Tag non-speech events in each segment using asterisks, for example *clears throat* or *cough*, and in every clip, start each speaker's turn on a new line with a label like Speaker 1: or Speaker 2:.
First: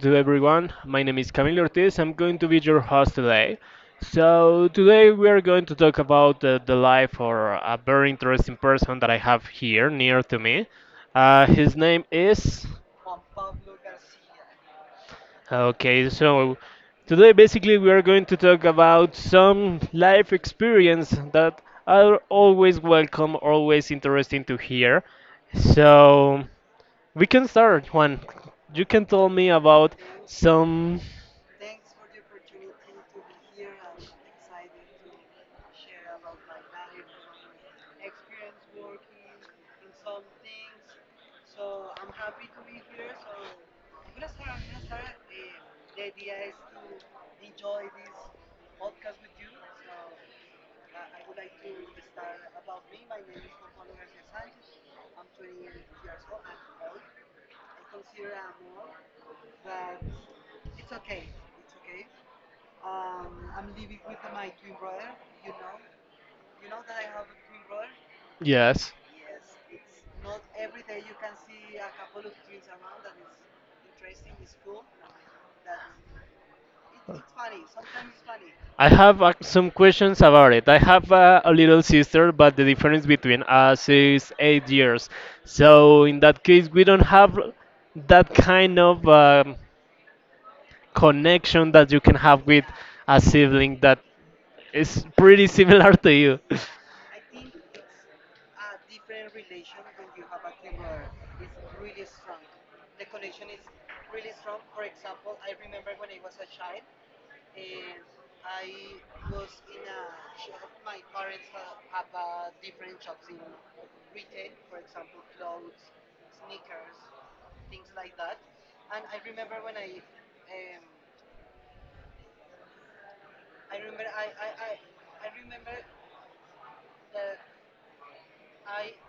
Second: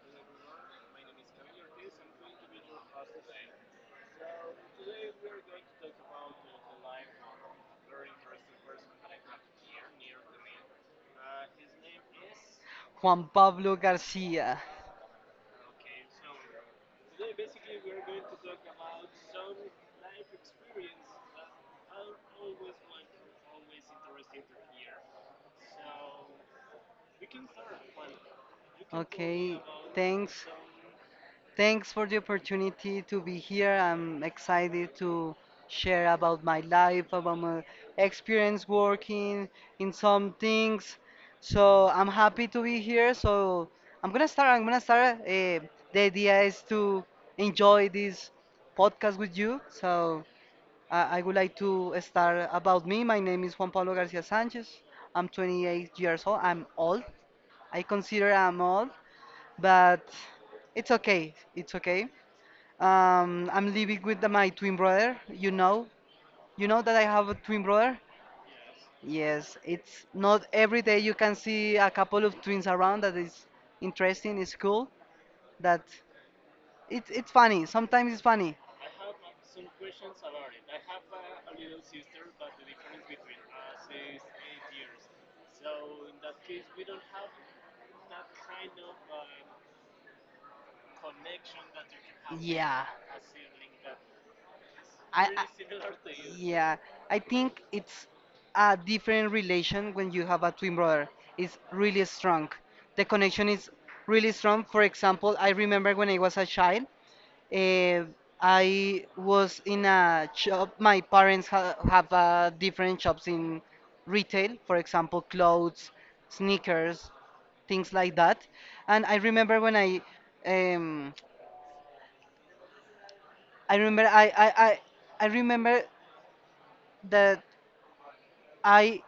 Speaker 1: to everyone. My name is Camilo Ortiz. I'm going to be your host today. So, today we are going to talk about the life or a very interesting person that I have here near to me. His name is.
Speaker 2: Juan Pablo Garcia.
Speaker 1: Okay, so today basically we are going to talk about some life experience that are always welcome, always interesting to hear. So, we can start, Juan. You can tell me
Speaker 2: Okay,
Speaker 1: about
Speaker 2: thanks.
Speaker 1: some.
Speaker 2: Thanks for the opportunity to be here. I'm excited to share about my life, about my experience working in some things. So I'm happy to be here. So I'm gonna start. The idea is to enjoy this podcast with you. So I would like to start about me. My name is Juan Pablo Garcia Sanchez. I'm 28 years old. I'm old. I consider I'm old, but it's okay. It's okay. I'm living with my twin brother. You know that I have a twin brother.
Speaker 1: Yes.
Speaker 2: Yes, it's not every day you can see a couple of twins around. That is interesting. It's cool. That it's funny. Sometimes it's funny.
Speaker 1: I have some questions about it. I have a little sister, but the difference between us is 8 years. So in that case, we don't have that kind of connection that you can have with
Speaker 2: Yeah.
Speaker 1: a sibling that is pretty
Speaker 2: I
Speaker 1: similar to you. *laughs*
Speaker 2: yeah, I think it's a different relation when you have a twin brother. It's really strong. The connection is really strong. For example, I remember when I was a child, uh, I was in a shop. My parents ha have different shops in retail, for example, clothes, sneakers, things like that. And I remember when um, I remember I, I, I, I remember that I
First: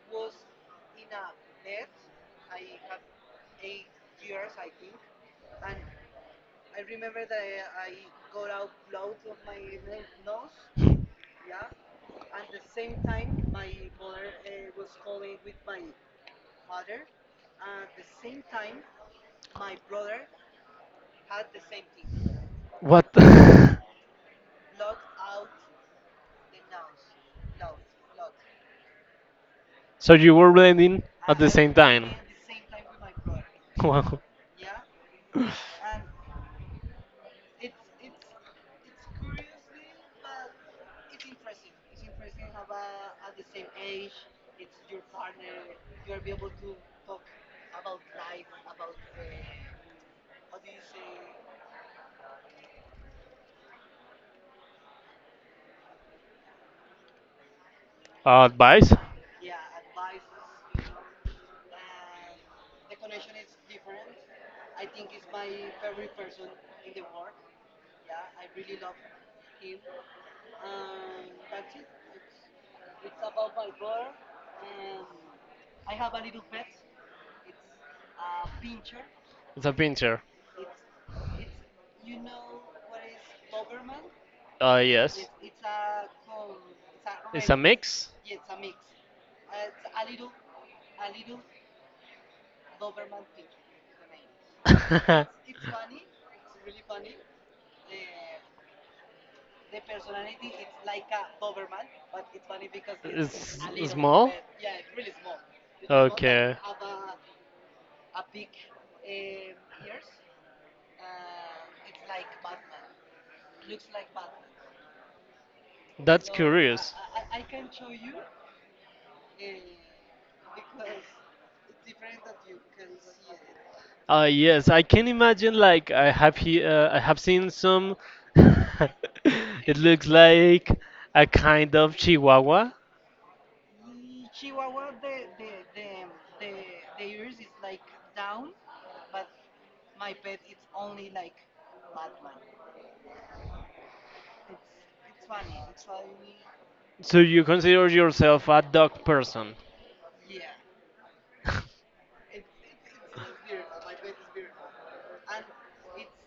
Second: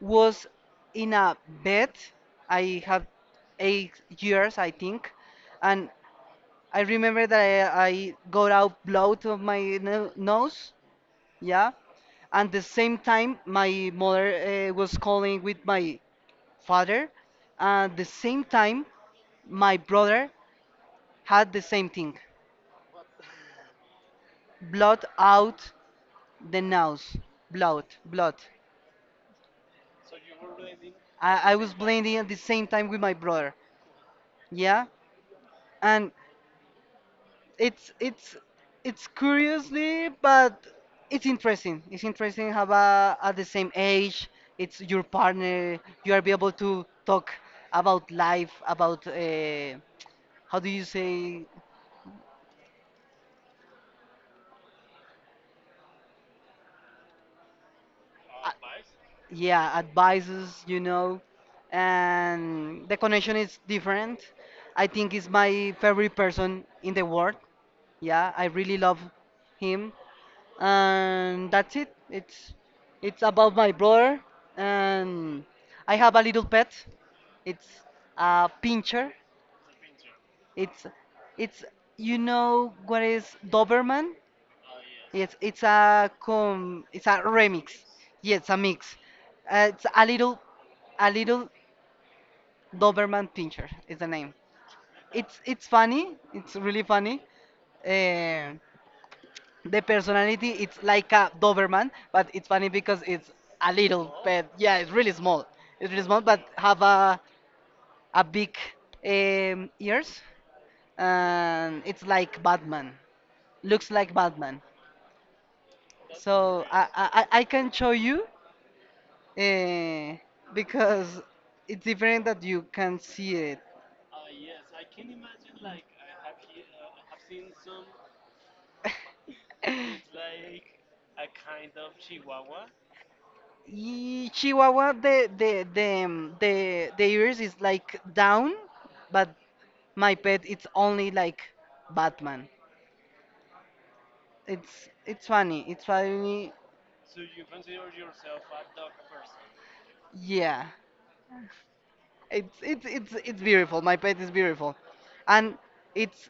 Speaker 2: was in a bed. I have 8 years, I think, and I remember that I got out blood of my nose. Yeah, and the same time my mother was calling with my father, and the same time my brother had the same thing.
Speaker 1: What? *laughs*
Speaker 2: Blood out the nose. Blood, blood.
Speaker 1: So you were blending at the
Speaker 2: I was
Speaker 1: same
Speaker 2: bleeding
Speaker 1: time.
Speaker 2: at the same time with my brother.
Speaker 1: *laughs* Wow.
Speaker 2: Yeah, and it's it's curiously but it's interesting how, a at the same age it's your partner you are be able to talk about life about how do you say
Speaker 1: Advice?
Speaker 2: yeah advices you know and the connection is different. I think he's my favorite person in the world. Yeah, I really love him, and that's it. It's about my brother, and I have a little pet. It's a pincher.
Speaker 1: It's a pincher.
Speaker 2: It's it's you know what is Doberman?
Speaker 1: Yes.
Speaker 2: Yes, it's a
Speaker 1: It's a
Speaker 2: remix.
Speaker 1: mix.
Speaker 2: Yes, it's a mix. It's a little Doberman pincher is the name. It's funny. It's really funny. Uh, The personality, it's like a Doberman, but it's funny because it's a
Speaker 1: It's
Speaker 2: little
Speaker 1: small?
Speaker 2: pet. Yeah, it's really small. It's really small, but
Speaker 1: Okay.
Speaker 2: have a big ears, and it's like Batman. Looks like Batman.
Speaker 1: That's
Speaker 2: So I
Speaker 1: curious.
Speaker 2: I, I I can show you uh, because it's different that you can see it.
Speaker 1: Yes, I can imagine. Like I have he, I have seen some. *laughs* It looks like a kind of Chihuahua.
Speaker 2: Chihuahua, the the ears is like down, but my pet it's only like Batman. It's funny. It's funny.
Speaker 1: So you consider yourself a dog person?
Speaker 2: Yeah. It's beautiful. My pet is beautiful, and it's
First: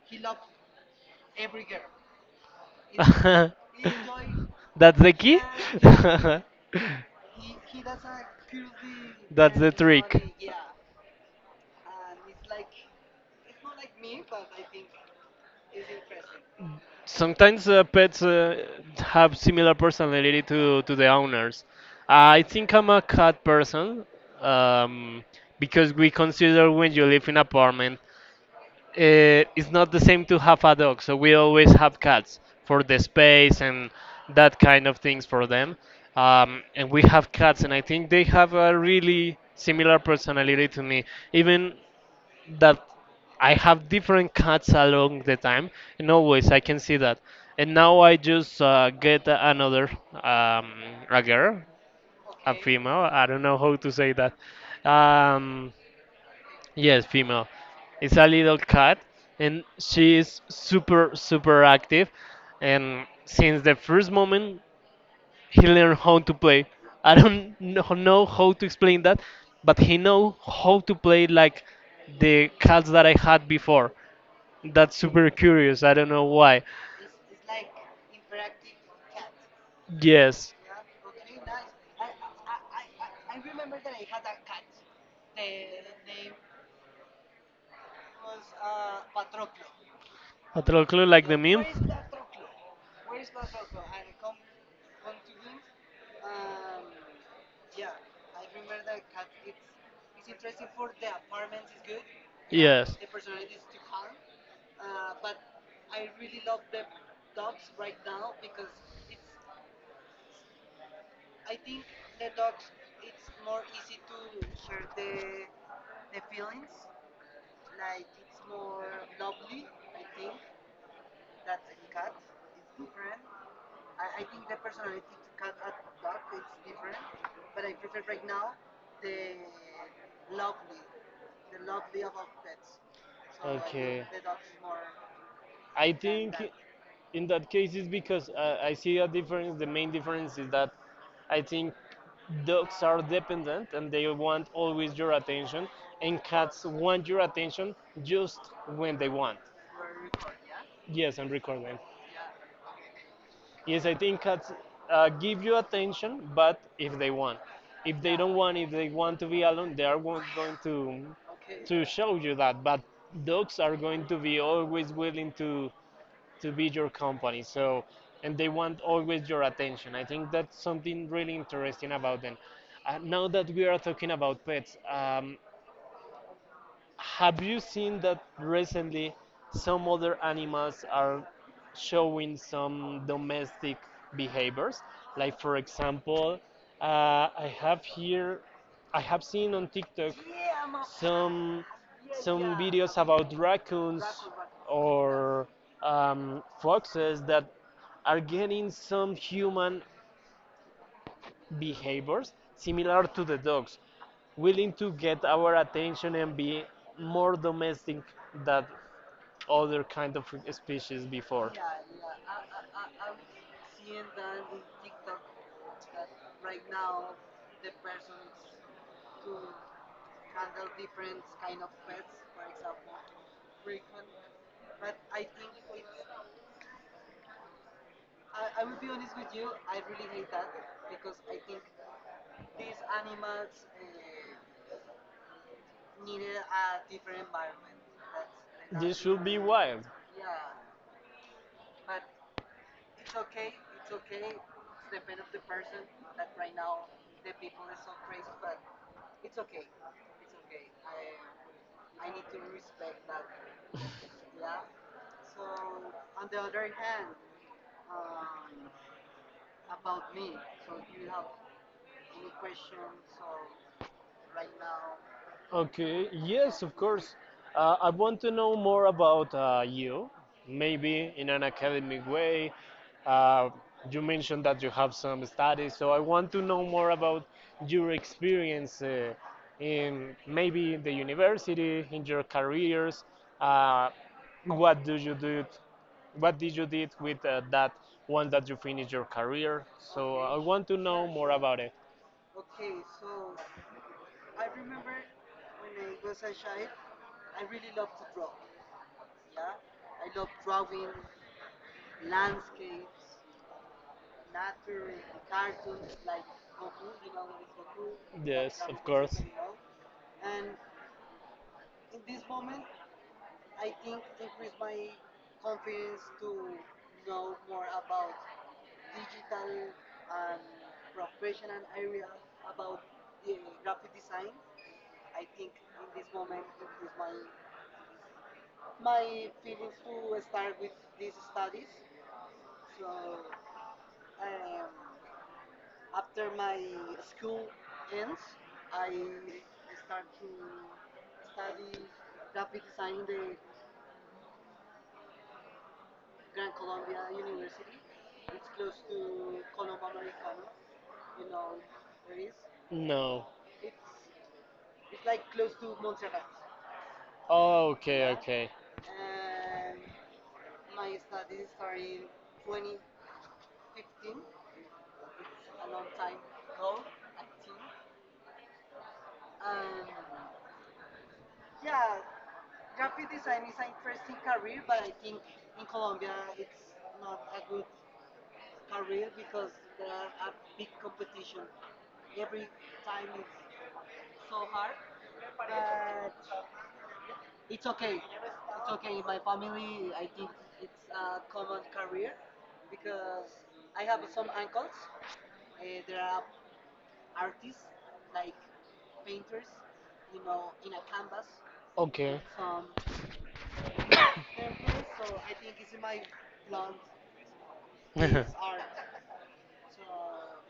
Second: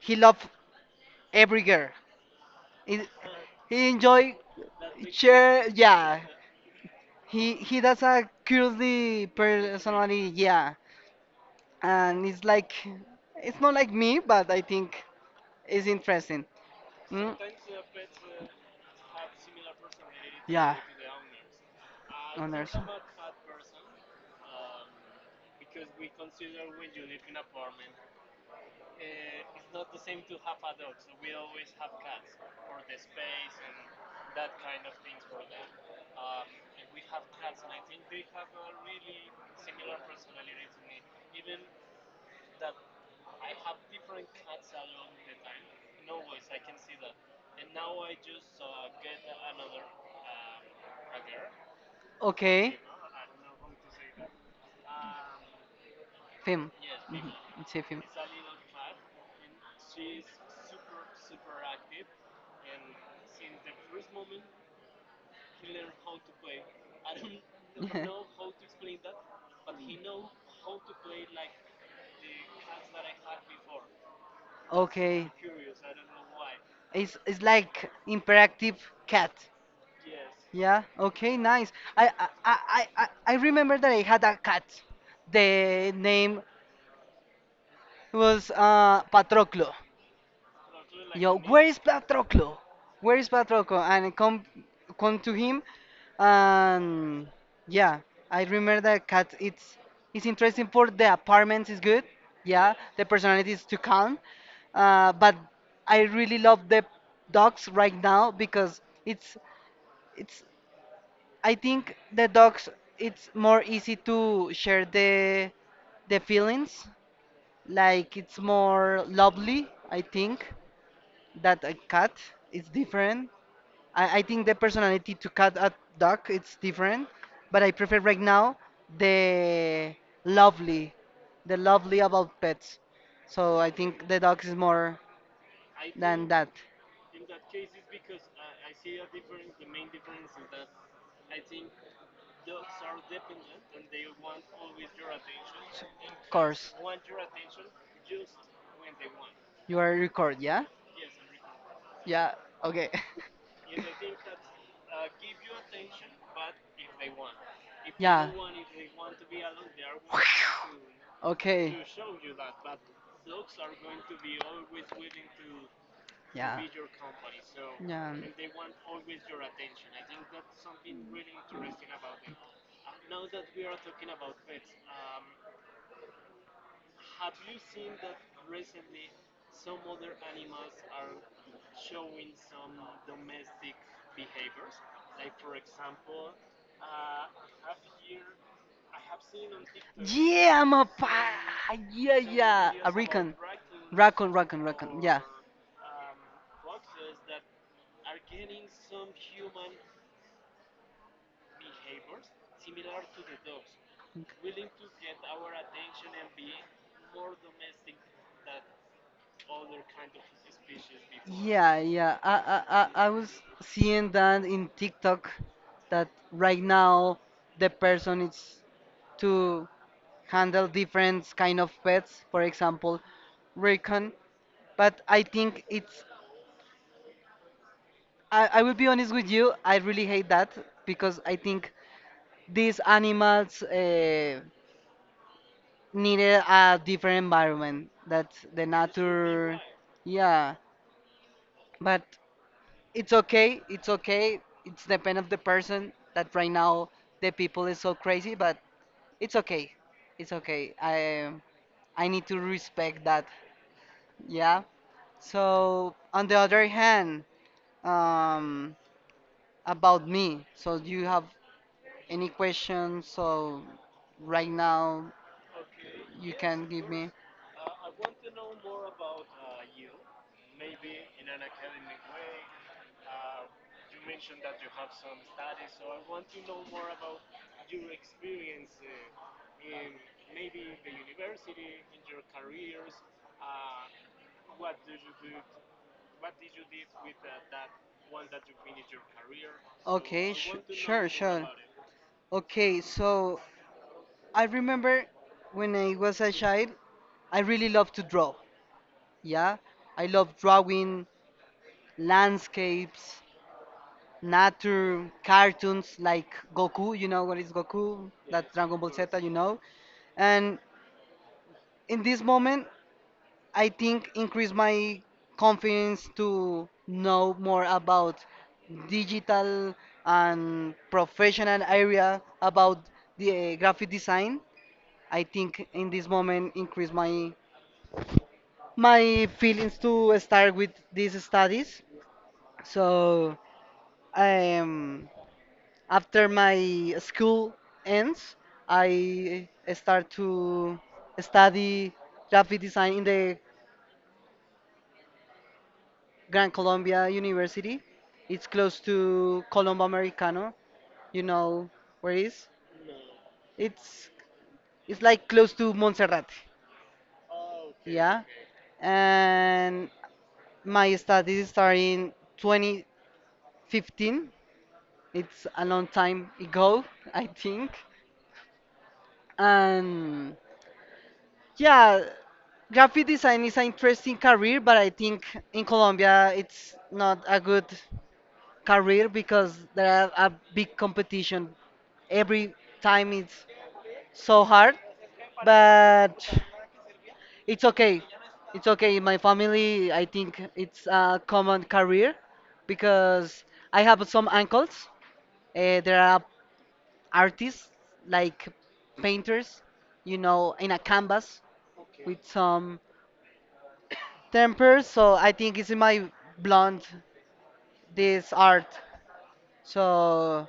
Speaker 2: he love every girl. He,
Speaker 1: *laughs*
Speaker 2: he
Speaker 1: That's
Speaker 2: enjoy
Speaker 1: the key.
Speaker 2: share. Yeah. He does a curiously
Speaker 1: *laughs* That's the
Speaker 2: personality.
Speaker 1: trick.
Speaker 2: Yeah. And it's like it's not like me, but I think it's interesting. Mm.
Speaker 1: Sometimes pets have similar personality
Speaker 2: Yeah.
Speaker 1: to the owners. I think
Speaker 2: Owners.
Speaker 1: I'm a cat person, um, because we consider when you live in apartment, it's not the same to have a dog. So we always have cats for the space and that kind of things for them. And we have cats, and I think they have a really similar personality to me. Even that I have different cuts along the time, and always I can see that. And now I just get another um, a girl, a
Speaker 2: Okay.
Speaker 1: female. I don't know how to say that. Um,
Speaker 2: Film.
Speaker 1: yes,
Speaker 2: Mhm.
Speaker 1: female.
Speaker 2: It's a film.
Speaker 1: It's a little cat, and she is super super active. And since the first moment, he learned how to play. I don't know
Speaker 2: *laughs*
Speaker 1: how to explain that, but he know how to play like the cats that I had before. That's super
Speaker 2: okay.
Speaker 1: curious. I don't know why.
Speaker 2: It's like interactive cat.
Speaker 1: Yes,
Speaker 2: Yeah. Okay. Nice. I remember that I had a cat. The name was Patroclo.
Speaker 1: a troll clue like the
Speaker 2: Yo,
Speaker 1: meme.
Speaker 2: where is Patroclo? Where is Patroclo? And come, come to him, and yeah, I remember that cat. It's interesting for the apartments is good. Yeah,
Speaker 1: Yes.
Speaker 2: the personality is too calm, but I really love the dogs right now because it's. I think the dogs it's more easy to share the feelings. Like it's more lovely, I think that a cat is different. I think the personality to cat a dog it's different, but I prefer right now the lovely, the lovely about pets. So I
Speaker 1: Okay.
Speaker 2: think the dog is more
Speaker 1: I
Speaker 2: than
Speaker 1: think
Speaker 2: that.
Speaker 1: in that case it's because I see a difference. The main difference is that I think dogs are dependent and they want always your attention, and
Speaker 2: Of
Speaker 1: cats
Speaker 2: course.
Speaker 1: want your attention just when they want.
Speaker 2: You are record, yeah?
Speaker 1: Yes, I'm recording.
Speaker 2: Yeah. Okay. *laughs*
Speaker 1: Yes, I think cats give you attention, but if they want, if they don't want, if they want to be alone, they are not going to
Speaker 2: to okay.
Speaker 1: show you that. But dogs are going to be always willing to be your company. So, and they want always your attention. I think that's something really interesting about them. Now that we are talking about pets, have you seen that recently some other animals are showing some domestic behaviors? Like, for example, I have here, I have seen on TikTok
Speaker 2: Yeah, I'm a some
Speaker 1: some some
Speaker 2: yeah,
Speaker 1: videos about
Speaker 2: recon.
Speaker 1: raccoons
Speaker 2: Raccoon, raccoon,
Speaker 1: or foxes that are getting some human behaviors similar to the dogs, willing to get our attention and be more domestic than other kind of species before.
Speaker 2: yeah, yeah. I was seeing that in TikTok that right now the person is to handle different kind of pets, for example, recon. But I think it's I will be honest with you, I really hate that because I think these animals needed a different environment that the
Speaker 1: This should be
Speaker 2: nature
Speaker 1: wild.
Speaker 2: yeah. But it's okay it's depend of the person that right now the people is so crazy but it's okay it's okay i need to respect that yeah. So on the other hand, um about me so do you have any questions so right now
Speaker 1: Okay,
Speaker 2: you
Speaker 1: yes,
Speaker 2: can
Speaker 1: of
Speaker 2: give me
Speaker 1: course. I want to know more about you, maybe in an academic way. Uh, you mentioned that you have some studies, so I want to know more about your experience in maybe the university, in your careers. Uh, what do you do? What did you did with that once that you finished your career? So
Speaker 2: okay
Speaker 1: I want to know more sure
Speaker 2: sure
Speaker 1: about it.
Speaker 2: okay so I remember when I was a child, I really loved to draw. Yeah, I love drawing landscapes, nature, cartoons like Goku. You know what is Goku? That
Speaker 1: Yes,
Speaker 2: Dragon
Speaker 1: of
Speaker 2: Ball Z,
Speaker 1: course.
Speaker 2: you know. And in this moment, I think increase my confidence to know more about digital and professional area about the graphic design. I think in this moment increase my feelings to start with these studies. So, um, after my school ends, I start to study graphic design in the Gran Colombia University. It's close to Colombo Americano. You know where it is?
Speaker 1: No.
Speaker 2: It's it's like close to Montserrat.
Speaker 1: Oh, okay,
Speaker 2: Yeah.
Speaker 1: okay.
Speaker 2: And my studies start in 2015. It's a long time ago, I think. And yeah, graphic design is an interesting career, but I think in Colombia it's not a good career because there are a big competition. Every time it's so hard, but it's okay. It's okay. In my family, I think it's a common career because I have some uncles. There are artists like painters, you know, in a canvas
Speaker 1: Okay.
Speaker 2: with some temper. So I think it's in my blonde this
Speaker 1: *laughs*
Speaker 2: art. So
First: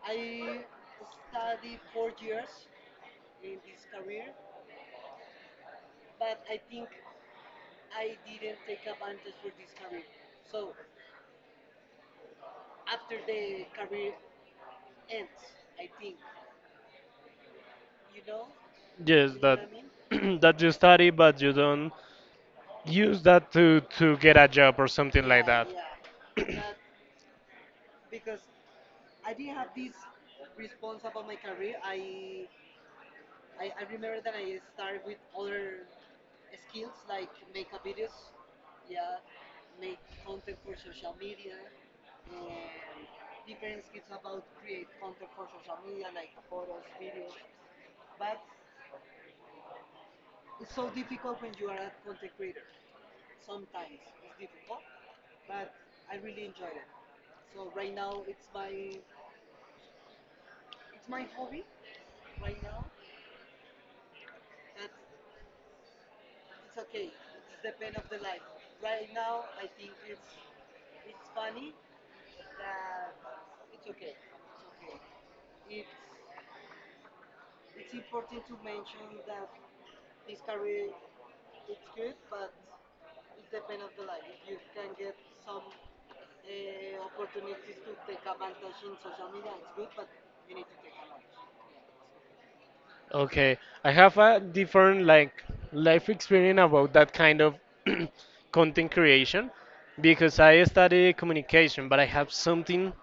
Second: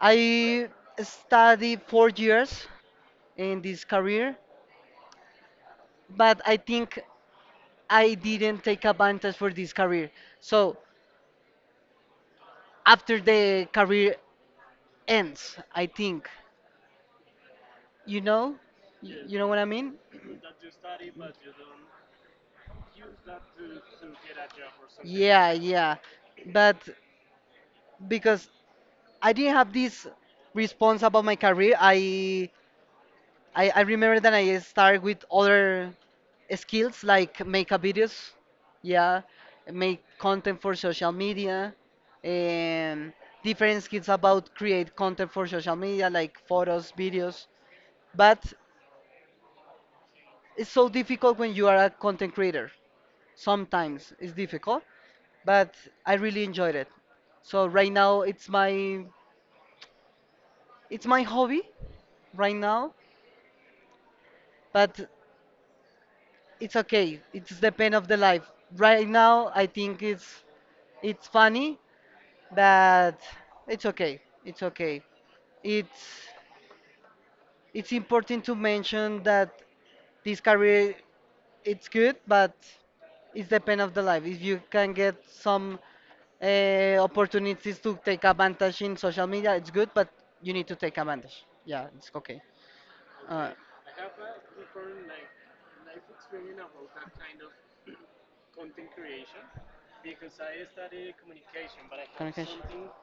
Speaker 2: I studied 4 years in this career, but I think I didn't take advantage for this career. So after the career ends, I think, you know,
Speaker 1: Yes,
Speaker 2: you know what I
Speaker 1: that
Speaker 2: mean?
Speaker 1: *clears throat* that you study but you don't use that to get a job or something like
Speaker 2: Yeah,
Speaker 1: that.
Speaker 2: yeah. But because I didn't have this response about my career. I remember that I started with other skills like makeup videos, yeah, make content for social media, and different skills about create content for social media like photos, videos. But it's so difficult when you are a content creator. Sometimes it's difficult, but I really enjoyed it. So right now it's my hobby right now but it's okay. It's the pain of the life. Right now, I think it's funny, but it's okay. It's okay. It's it's important to mention that this career it's good, but it's the pain of the life. If you can get some opportunities to take advantage in social media, it's good, but you need to take advantage. Yeah, it's okay. Uh,
Speaker 1: Okay, I have a different like life experience about that kind of *clears throat* content creation because I study communication, but I have
Speaker 2: communication.
Speaker 1: something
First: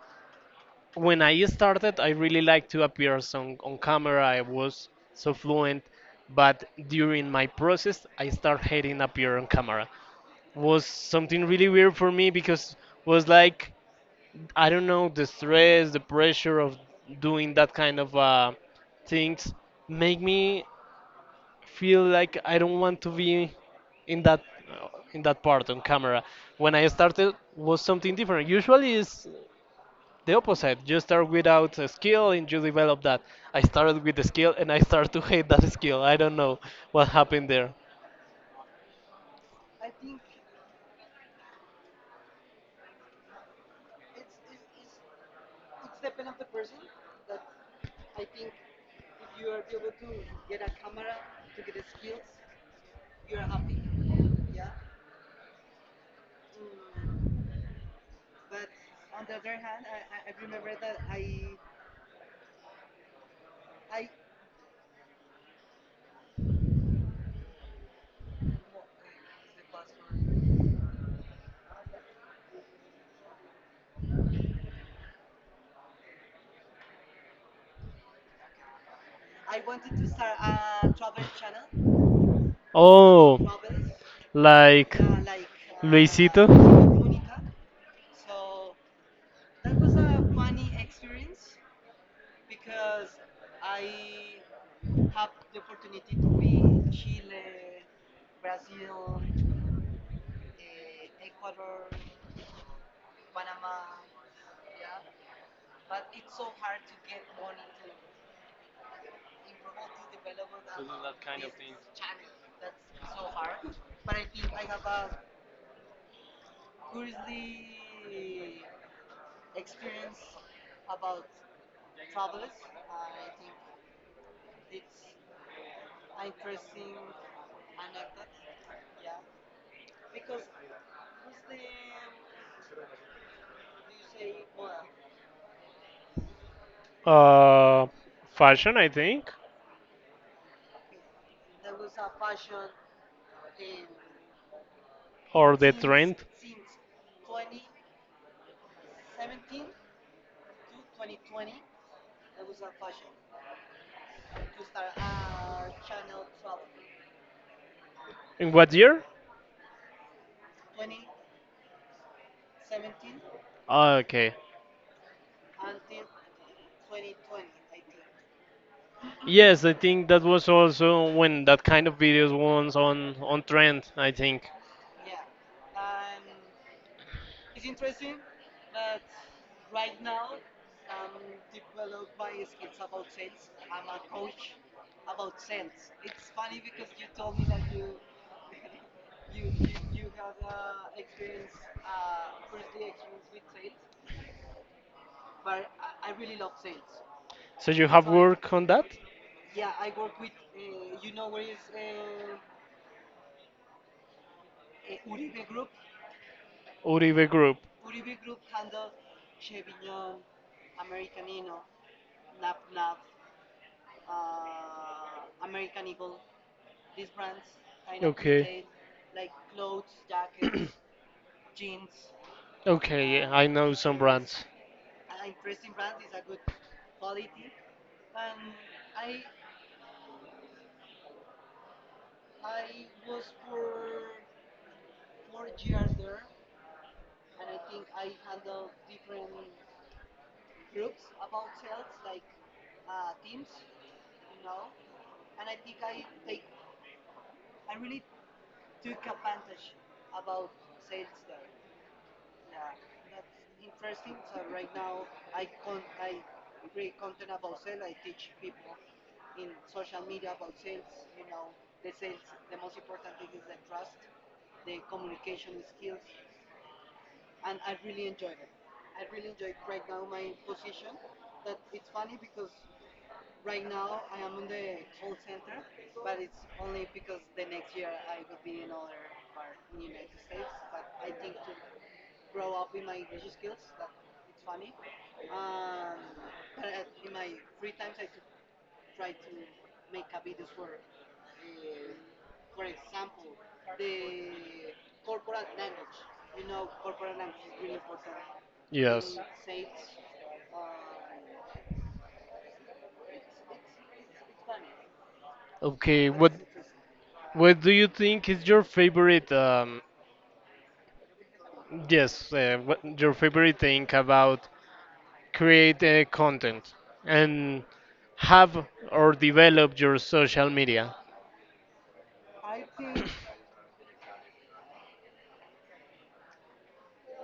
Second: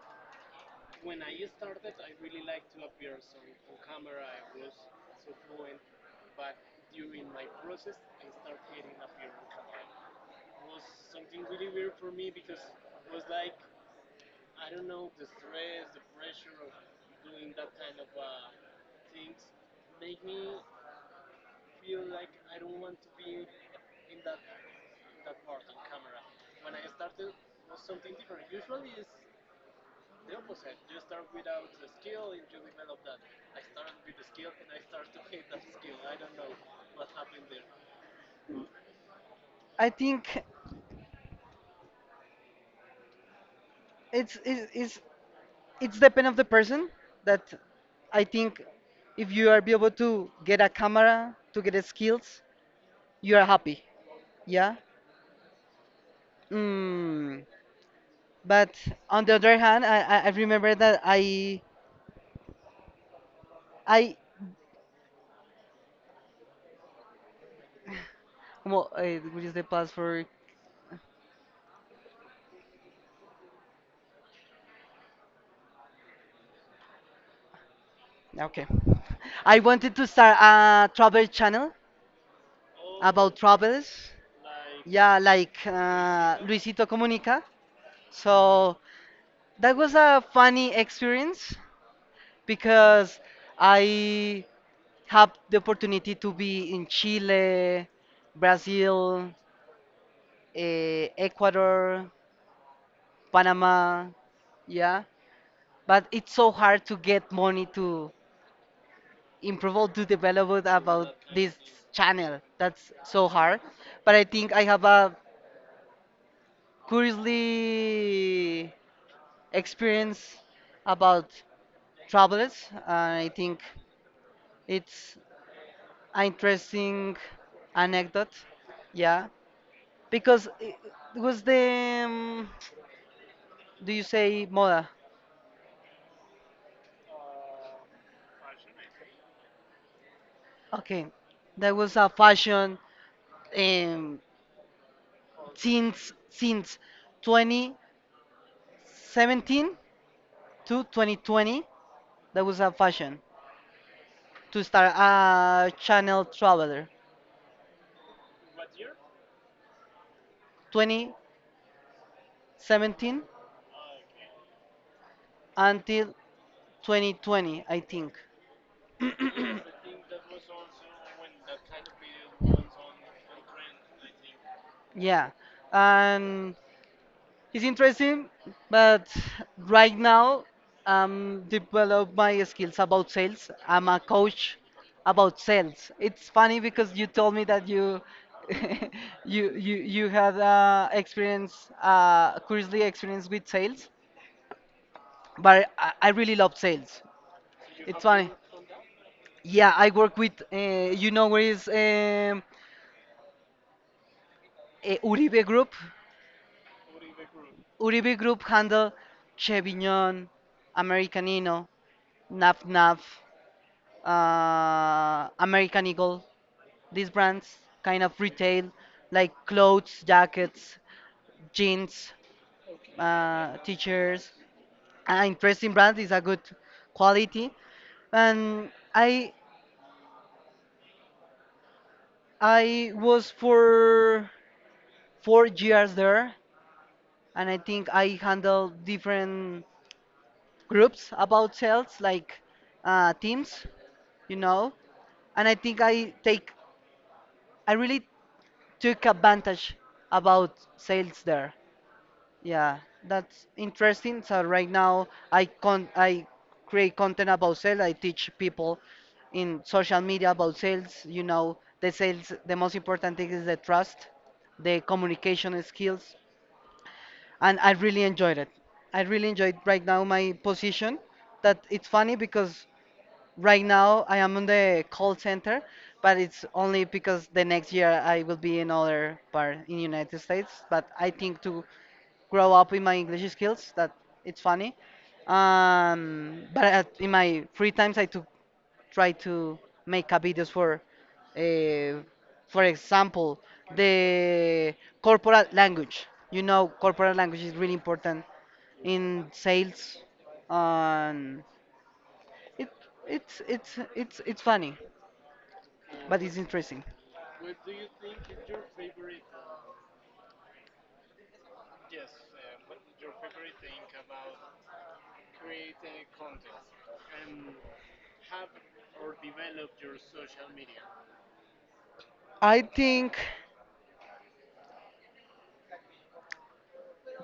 Speaker 1: when I started, I really liked to appear on camera. I was so fluent, but during my process, I started hating appear on camera. Was something really weird for me because was like I don't know the stress, the pressure of doing that kind of things make me feel like I don't want to be in that in that part on camera. When I started, was something different. Usually, is the opposite. You start without a skill and you develop that. I started with the skill and I start to hate that skill. I don't know what happened there.
Speaker 2: I think it's it's it's, it's depend of the person that I think if you are be able to get a camera to get the skills, you are happy. Yeah. Mm. But on the other hand, I remember that I well, which is the past for okay. *laughs* I wanted to start a travel channel about
Speaker 1: Oh,
Speaker 2: travels.
Speaker 1: like
Speaker 2: Yeah, like
Speaker 1: Luisito.
Speaker 2: Luisito Comunica. So that was a funny experience because I had the opportunity to be in Chile, Brazil, Ecuador, Panama. Yeah, but it's so hard to get money to improve or to develop about this channel. That's so hard. But I think I have a curiously experience about travels, and I think it's an interesting anecdote. Yeah, because it was the do you say moda?
Speaker 1: Uh, fashion, I think,
Speaker 2: Okay, that was a fashion um,
Speaker 1: or the trend.
Speaker 2: since 2017 to 2020. That was a fashion to start a channel traveler
Speaker 1: In what year?
Speaker 2: 2017
Speaker 1: Ah, okay.
Speaker 2: until 2020, I think.
Speaker 1: Yes, I think that was also when that kind of videos was on trend, I think.
Speaker 2: Yeah, and it's interesting, but right now I'm develop my skills about sales. I'm a coach about sales. It's funny because you told me that you *laughs* you had experience, curiously experience with sales, but I really love sales.
Speaker 1: So you
Speaker 2: It's
Speaker 1: have
Speaker 2: funny.
Speaker 1: work on that?
Speaker 2: Yeah, I work with you know where is Uribe Group.
Speaker 1: Uribe Group.
Speaker 2: Uribe Group handle Chevignon, Americanino, Naf Naf, American Eagle. These brands kind of
Speaker 1: Okay.
Speaker 2: retail like clothes, jackets,
Speaker 1: *clears throat*
Speaker 2: jeans,
Speaker 1: Okay, yeah, I know some
Speaker 2: t-shirts.
Speaker 1: brands.
Speaker 2: An interesting brand is a good quality. And I I was for 4 years there, and I think I handled different groups about sales like teams, you know. And I think I really took advantage about sales there. Yeah, that's interesting. So right now I create content about sales. I teach people in social media about sales. You know, the sales the most important thing is the trust, the communication skills, and I really enjoyed it. I really enjoyed right now my position. That it's funny because right now, I am on the call center, but it's only because the next year I will be in other part in United States. But I think to grow up in my English skills, that it's funny. But at, in my free times, I to try to make a videos uh, for example, the corporate language. You know, corporate language is really important
Speaker 1: Yes.
Speaker 2: in sales. Um, it it's funny,
Speaker 1: Okay,
Speaker 2: but it's interesting.
Speaker 1: what do you think is your favorite um, yes, what your favorite thing about create content and have or develop your social media
Speaker 2: I think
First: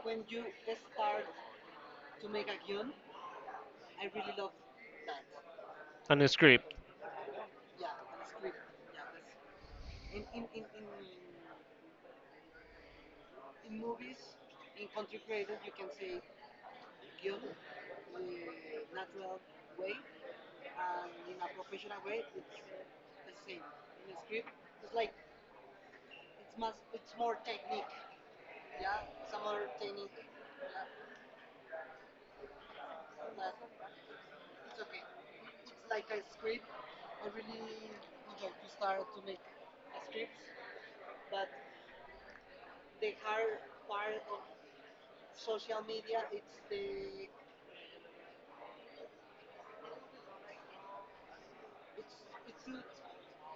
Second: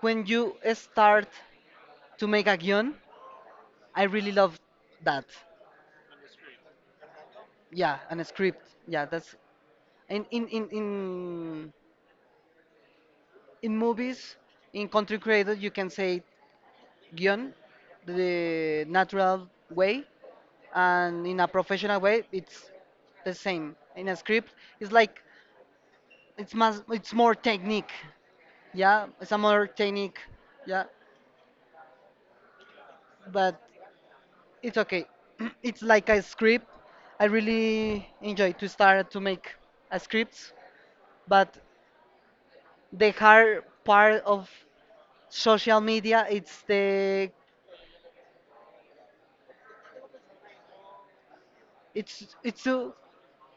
Speaker 2: when you start to make a guion, I really love that.
Speaker 1: and script?
Speaker 2: Yeah, and a script. Yeah, that's in in in in, in movies, in country created, you can say guion the natural way, and in a professional way, it's the same. In a script, it's like it's more technique. Yeah, it's a more technique. Yeah, but it's okay. *clears throat* It's like a script. I really enjoy to start to make a scripts, but the hard part of social media it's the it's it's to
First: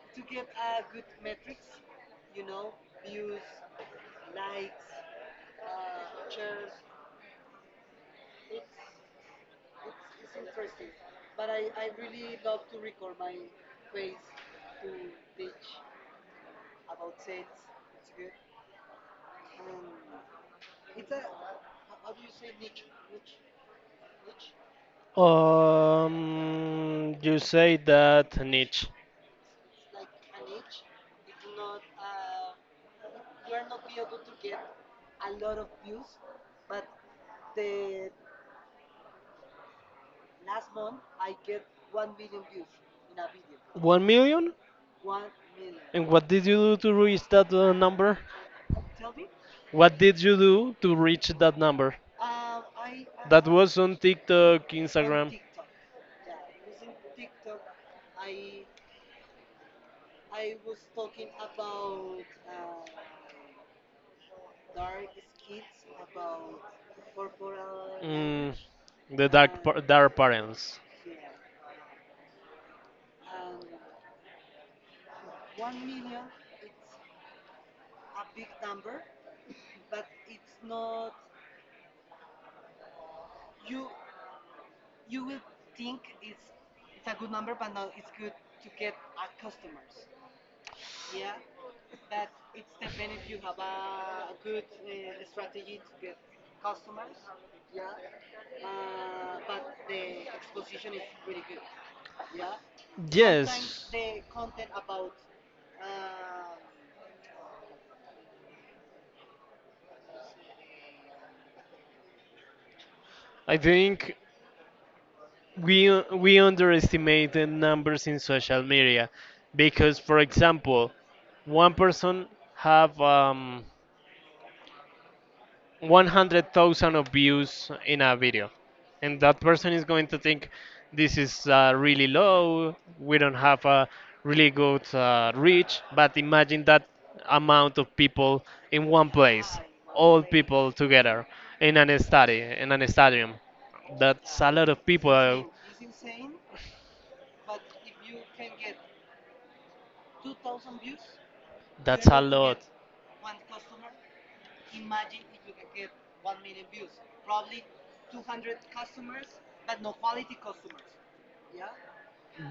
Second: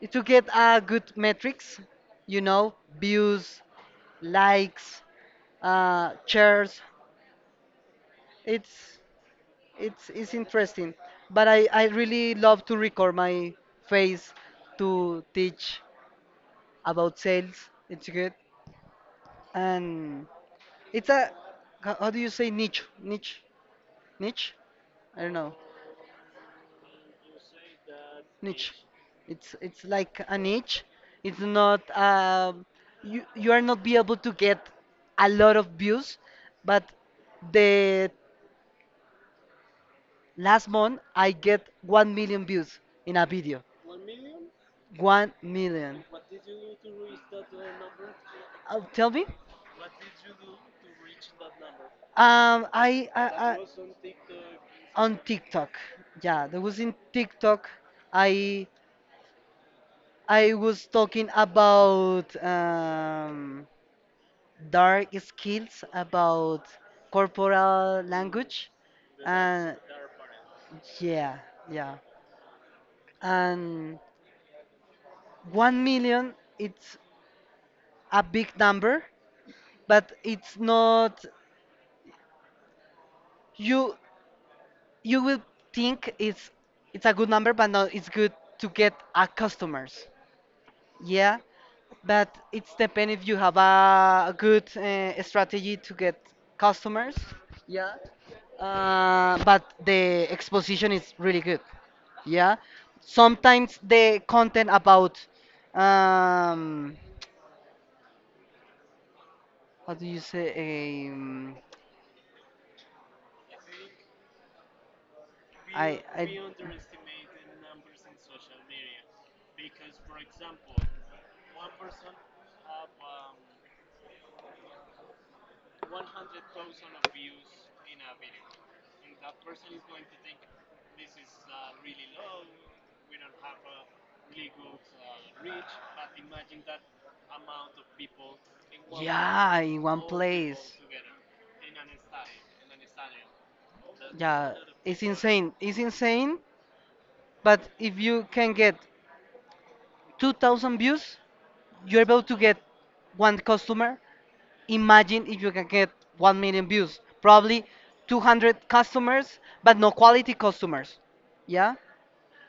Speaker 2: it's to get a good metrics, you know, views, likes, shares. It's it's interesting, but I really love to record my face to teach about sales. It's good, and it's a how do you say niche? Niche? Niche? I don't know.
Speaker 1: You say that
Speaker 2: Niche.
Speaker 1: niche.
Speaker 2: It's like a niche. It's not you you are not be able to get a lot of views, but the last month I get 1 million views in a video.
Speaker 1: 1 million?
Speaker 2: 1 million.
Speaker 1: And what did you do to reach that number?
Speaker 2: Tell me.
Speaker 1: What did you do to reach that number?
Speaker 2: I, I,
Speaker 1: That
Speaker 2: I
Speaker 1: was on TikTok,
Speaker 2: on
Speaker 1: Instagram.
Speaker 2: TikTok. Yeah, there was in TikTok. I I was talking about dark skills, about corporal
Speaker 1: Mm,
Speaker 2: language,
Speaker 1: the dark
Speaker 2: and
Speaker 1: and dark parents.
Speaker 2: yeah, yeah. And 1 million, it's a big number, but it's not. You you will think it's a good number, but no, it's good to get a customers. Yeah, but it's depend if you have a good strategy to get customers. Yeah. But the exposition is really good. Yeah.
Speaker 1: Sometimes
Speaker 2: Sometimes
Speaker 1: yes,
Speaker 2: the content about um, how do you say?
Speaker 1: I think we
Speaker 2: I
Speaker 1: we underestimate the numbers in social media because, for example, one person have 100,000 of views in a video. And that person is going to think this is really low, we don't have a really good reach. But imagine that amount of people in one place,
Speaker 2: in
Speaker 1: all people together in an study, in
Speaker 2: place.
Speaker 1: an stadium. That's a
Speaker 2: Yeah,
Speaker 1: lot of
Speaker 2: it's people.
Speaker 1: people.
Speaker 2: Insane. It's insane. But if you can get 2,000 views, you're
Speaker 1: That's a
Speaker 2: about to get
Speaker 1: lot.
Speaker 2: one customer. Imagine if you can get 1 million views, probably 200 customers, but no quality customers. Yeah,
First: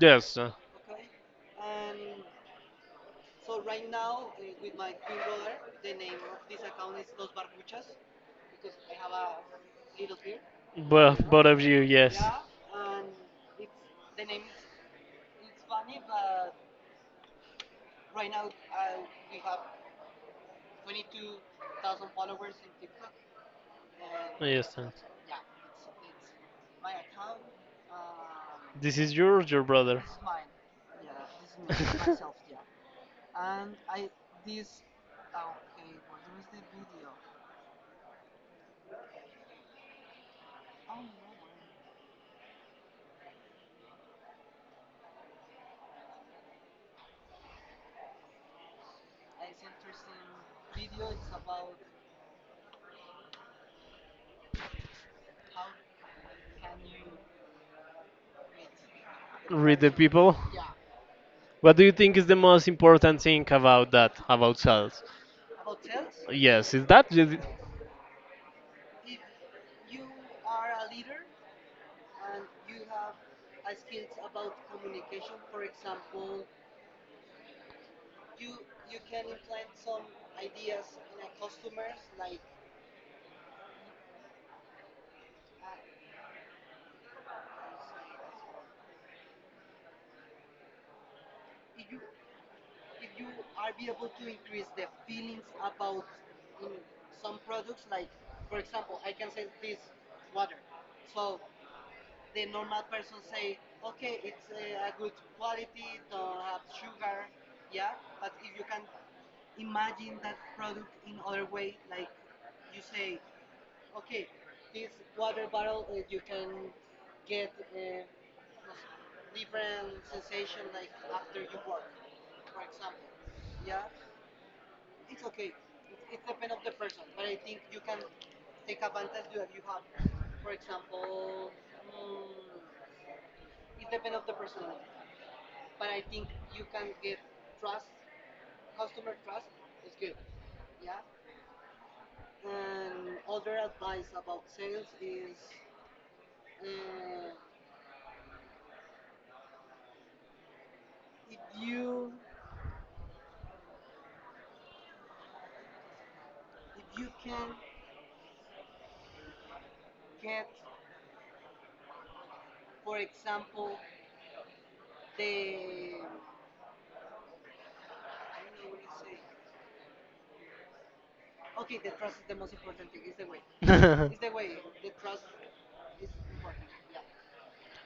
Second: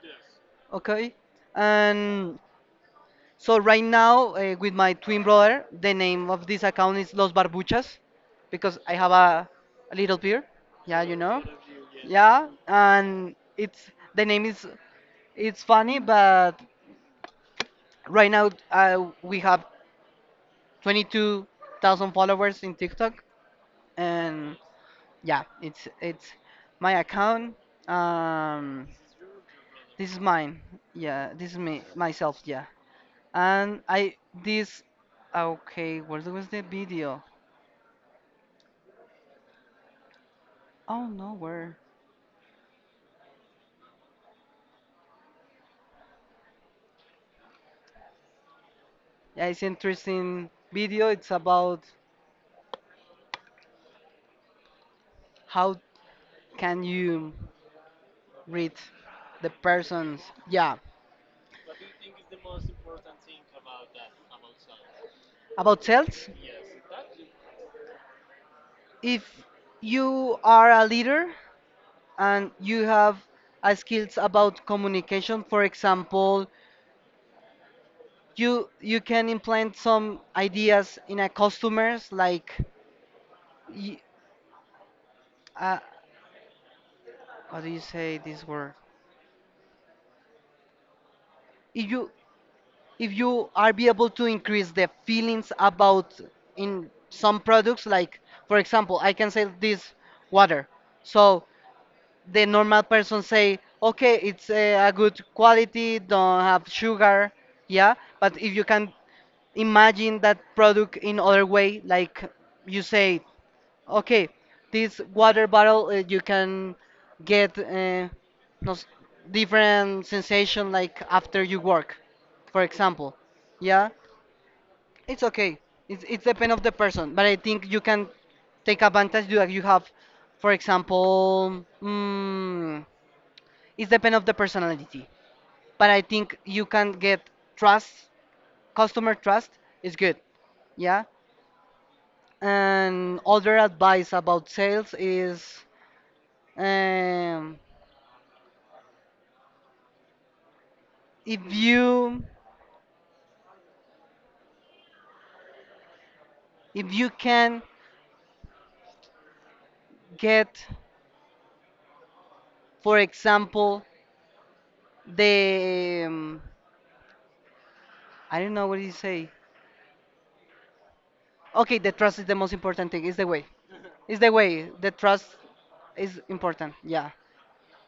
Speaker 1: Yes,
Speaker 2: okay. And so right now, with my twin brother, the name of this account is Los Barbuchas, because I have a little beer. Yeah, you
Speaker 1: both,
Speaker 2: know.
Speaker 1: both of you, yes.
Speaker 2: Yeah, and it's the name is it's funny. But right now, we have 22,000 followers in TikTok,
Speaker 1: No,
Speaker 2: and
Speaker 1: yes. And
Speaker 2: yeah, it's my account. Um,
Speaker 1: this is yours, your brother.
Speaker 2: this is mine. Yeah, this is me
Speaker 1: *laughs*
Speaker 2: myself. Yeah, and I this. Okay, where was the video? Oh no, where? Yeah, it's interesting video. It's about how can you read the
Speaker 1: Read the
Speaker 2: person's.
Speaker 1: people.
Speaker 2: Yeah,
Speaker 1: What do you think is the most important thing about that, about sales?
Speaker 2: about sales.
Speaker 1: Yes, is that? *laughs*
Speaker 2: If you are a leader and you have a skills about communication, for example, you can implant some ideas in a customers like y- uh, how do you say this word. If you if you are be able to increase the feelings about in some products like for example, I can sell this water. So the normal person say okay, it's a good quality, don't have sugar. Yeah, but if you can imagine that product in other way, like you say okay, this water bottle, you can get nos- different sensation like after you work, for example. Yeah, it's okay. It's depend of the person, but I think you can take advantage. You have, for example, it's depend of the personality. But I think you can get trust, customer trust is good. Yeah, and other advice about sales is. Um, if you if you can get for example the I don't know what do you say. Okay, the trust is the most important thing, it's the way it's the way, the
Speaker 1: *laughs*
Speaker 2: trust is important. Yeah,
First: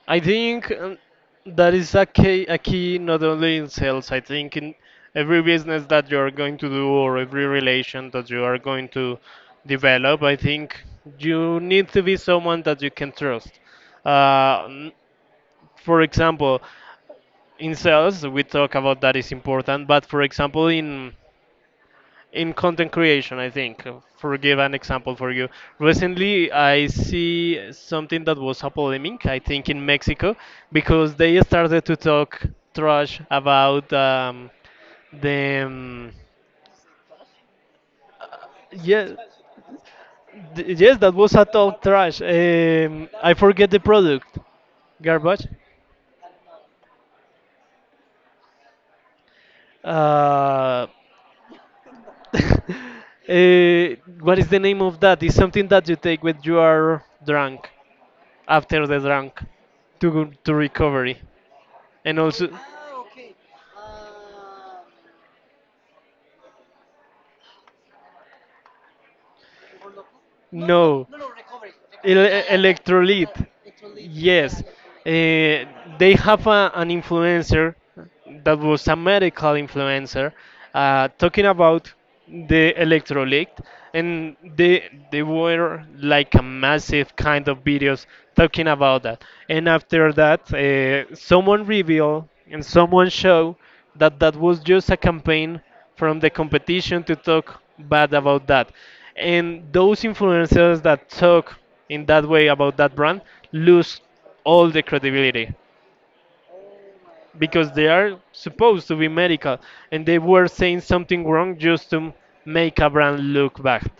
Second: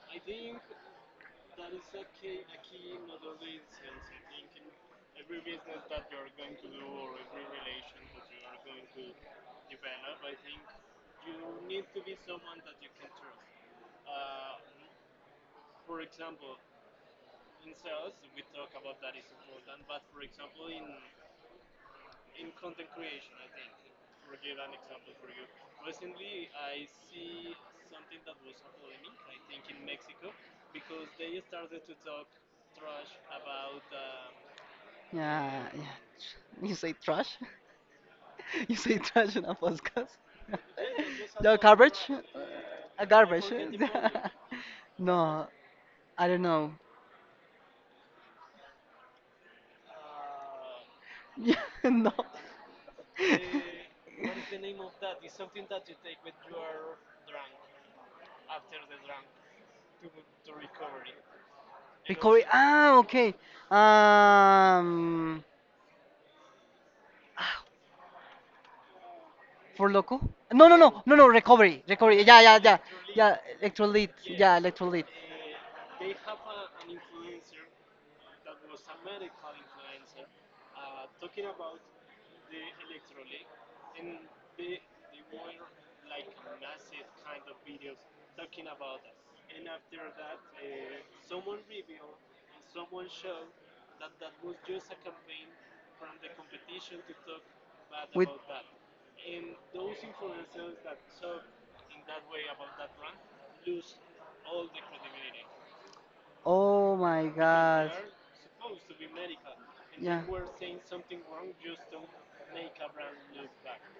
Speaker 1: I think that is a key not only in sales. I think in every business that you are going to do or every relation that you are going to develop, I think you need to be someone that you can trust. Uh, n- for example, in sales, we talk about that is important, but for example, in content creation, I think, for give an example for you. Recently, I see something that was a polemic, I think, in Mexico, because they started to talk trash about the.
Speaker 2: yeah, yeah. *laughs* You say trash. *laughs* You say
Speaker 1: Yeah,
Speaker 2: trash in a podcast.
Speaker 1: yes, that was
Speaker 2: *laughs*
Speaker 1: a
Speaker 2: The
Speaker 1: talk
Speaker 2: garbage,
Speaker 1: trash.
Speaker 2: a
Speaker 1: I
Speaker 2: garbage.
Speaker 1: forget the product.
Speaker 2: *laughs*
Speaker 1: Garbage.
Speaker 2: No, I don't know. *laughs*
Speaker 1: Uh,
Speaker 2: Yeah, no.
Speaker 1: *laughs* eh, what is the name of that? It's something that you take when you are drunk,
Speaker 2: *laughs*
Speaker 1: after the drunk to go to recovery and
Speaker 2: Recovery.
Speaker 1: also
Speaker 2: Ah, okay. Um, For Loco? No, no, no,
Speaker 1: no
Speaker 2: no, no, Recovery, Recovery. Yeah, yeah, yeah, yeah,
Speaker 1: Electrolyte.
Speaker 2: Electrolyte, yeah,
Speaker 1: Yes,
Speaker 2: Electrolyte.
Speaker 1: eh, they have a, an influencer that was a medical influencer talking about the electrolyte, and they were like a massive kind of videos talking about that. And after that, someone revealed and someone showed that that was just a campaign from the competition to talk bad
Speaker 2: With
Speaker 1: about that. And those influencers that talk in that way about that brand lose all the credibility
Speaker 2: oh my,
Speaker 1: because they are supposed to be medical and they were saying something wrong just to make a brand look bad.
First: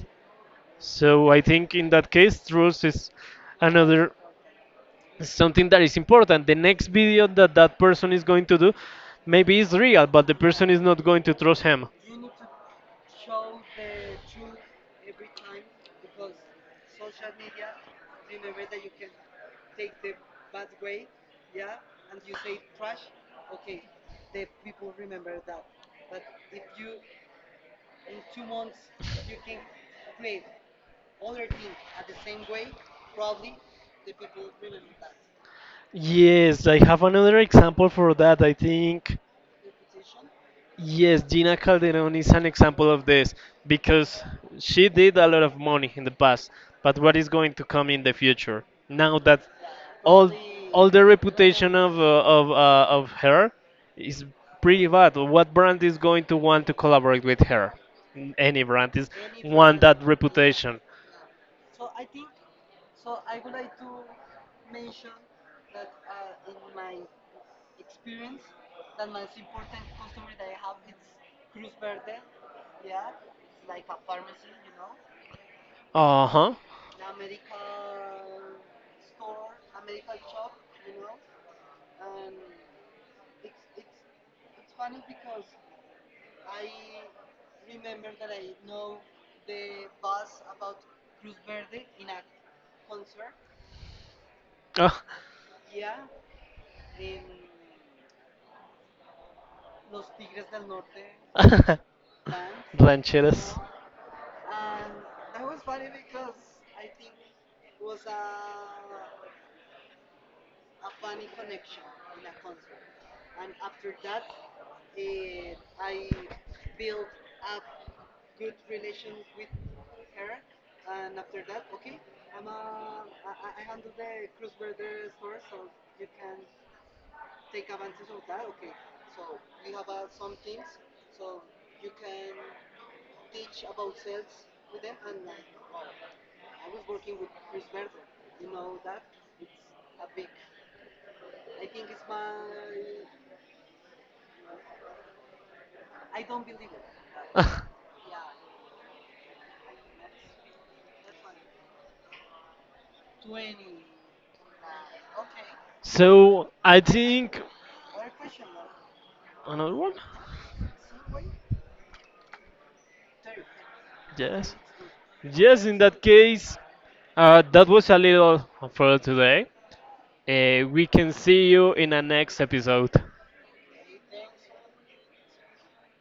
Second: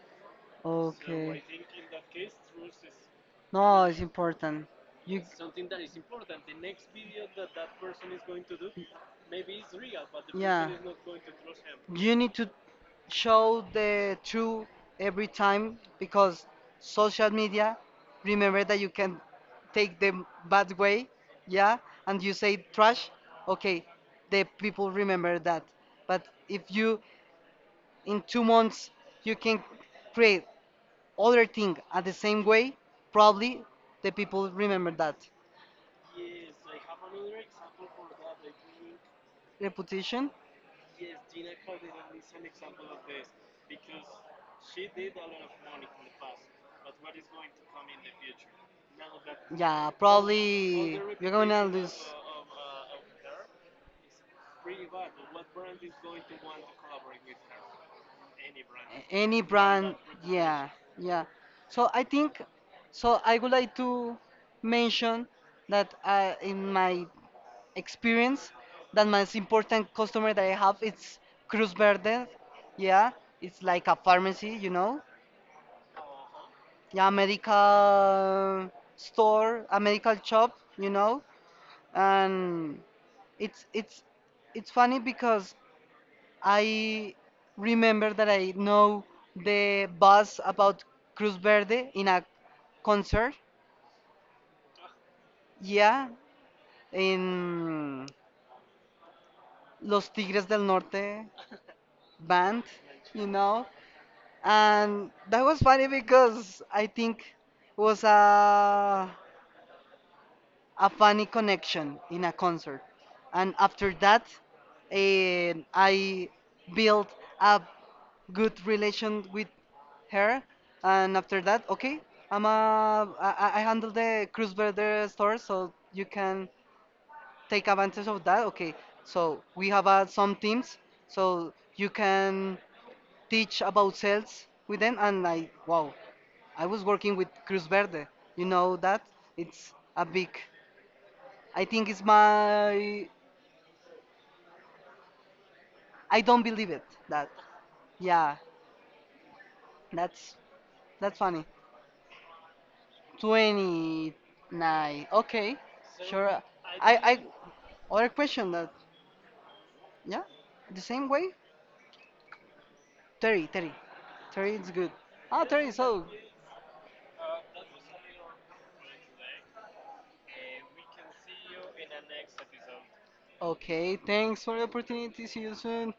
Speaker 2: so
Speaker 1: So I
Speaker 2: I,
Speaker 1: think in that case, truth is
Speaker 2: no, it's
Speaker 1: another
Speaker 2: important.
Speaker 1: something that is important. The next video that that person is going to do maybe is real, but the person is not going to trust him.
Speaker 2: You need to show the truth every time, because social media, remember that you can take the bad way. Yeah, and you say trash, okay, the people remember that. But if you in 2 months you can create other thing at the same way, probably the people remember that.
Speaker 1: Yes, I have another example for that. I think
Speaker 2: Reputation.
Speaker 1: yes, Gina Calderon is an example of this because she did a lot of money in the past, but what is going to come in the future? Now that
Speaker 2: Yeah,
Speaker 1: all all
Speaker 2: probably
Speaker 1: the
Speaker 2: you're gonna
Speaker 1: reputation
Speaker 2: lose.
Speaker 1: of her is pretty bad. What brand is going to want to collaborate with her? Any brand is
Speaker 2: A- Any
Speaker 1: want
Speaker 2: brand,
Speaker 1: that
Speaker 2: yeah,
Speaker 1: reputation.
Speaker 2: yeah. So I think, so I would like to mention that I, in my experience, that most important customer that I have it's Cruz Verde. Yeah, it's like a pharmacy, you know.
Speaker 1: Uh huh.
Speaker 2: Yeah, medical store, a medical shop, you know, and it's it's funny because I remember that I know the buzz about Cruz Verde in a concert, yeah, in Los Tigres del Norte
Speaker 1: Uh,
Speaker 2: band,
Speaker 1: *laughs*
Speaker 2: you
Speaker 1: Blancheras.
Speaker 2: know, and that was funny because I think it was a funny connection in a concert. And after that, eh, I built a good relation with her. And after that, okay, I'm a, I handle the cruise border store, so you can take advantage of that. Okay, so we have some teams, so you can teach about sales with them. And I, wow, I was working with Cruz Verde. You know that it's a big, I think it's my. I don't believe it. That.
Speaker 1: *laughs*
Speaker 2: Yeah. That's that's funny. 29. Okay. Sure.
Speaker 1: So I
Speaker 2: I
Speaker 1: think
Speaker 2: other question that.
Speaker 1: another one.
Speaker 2: Yeah. The same way. 30. 30.
Speaker 1: Yes.
Speaker 2: 30 is good. Ah,
Speaker 1: Yes,
Speaker 2: 30.
Speaker 1: in that
Speaker 2: So.
Speaker 1: case, that was a little for today. We can see you in the next episode.
Speaker 2: Okay. Thanks for the opportunity. See you soon.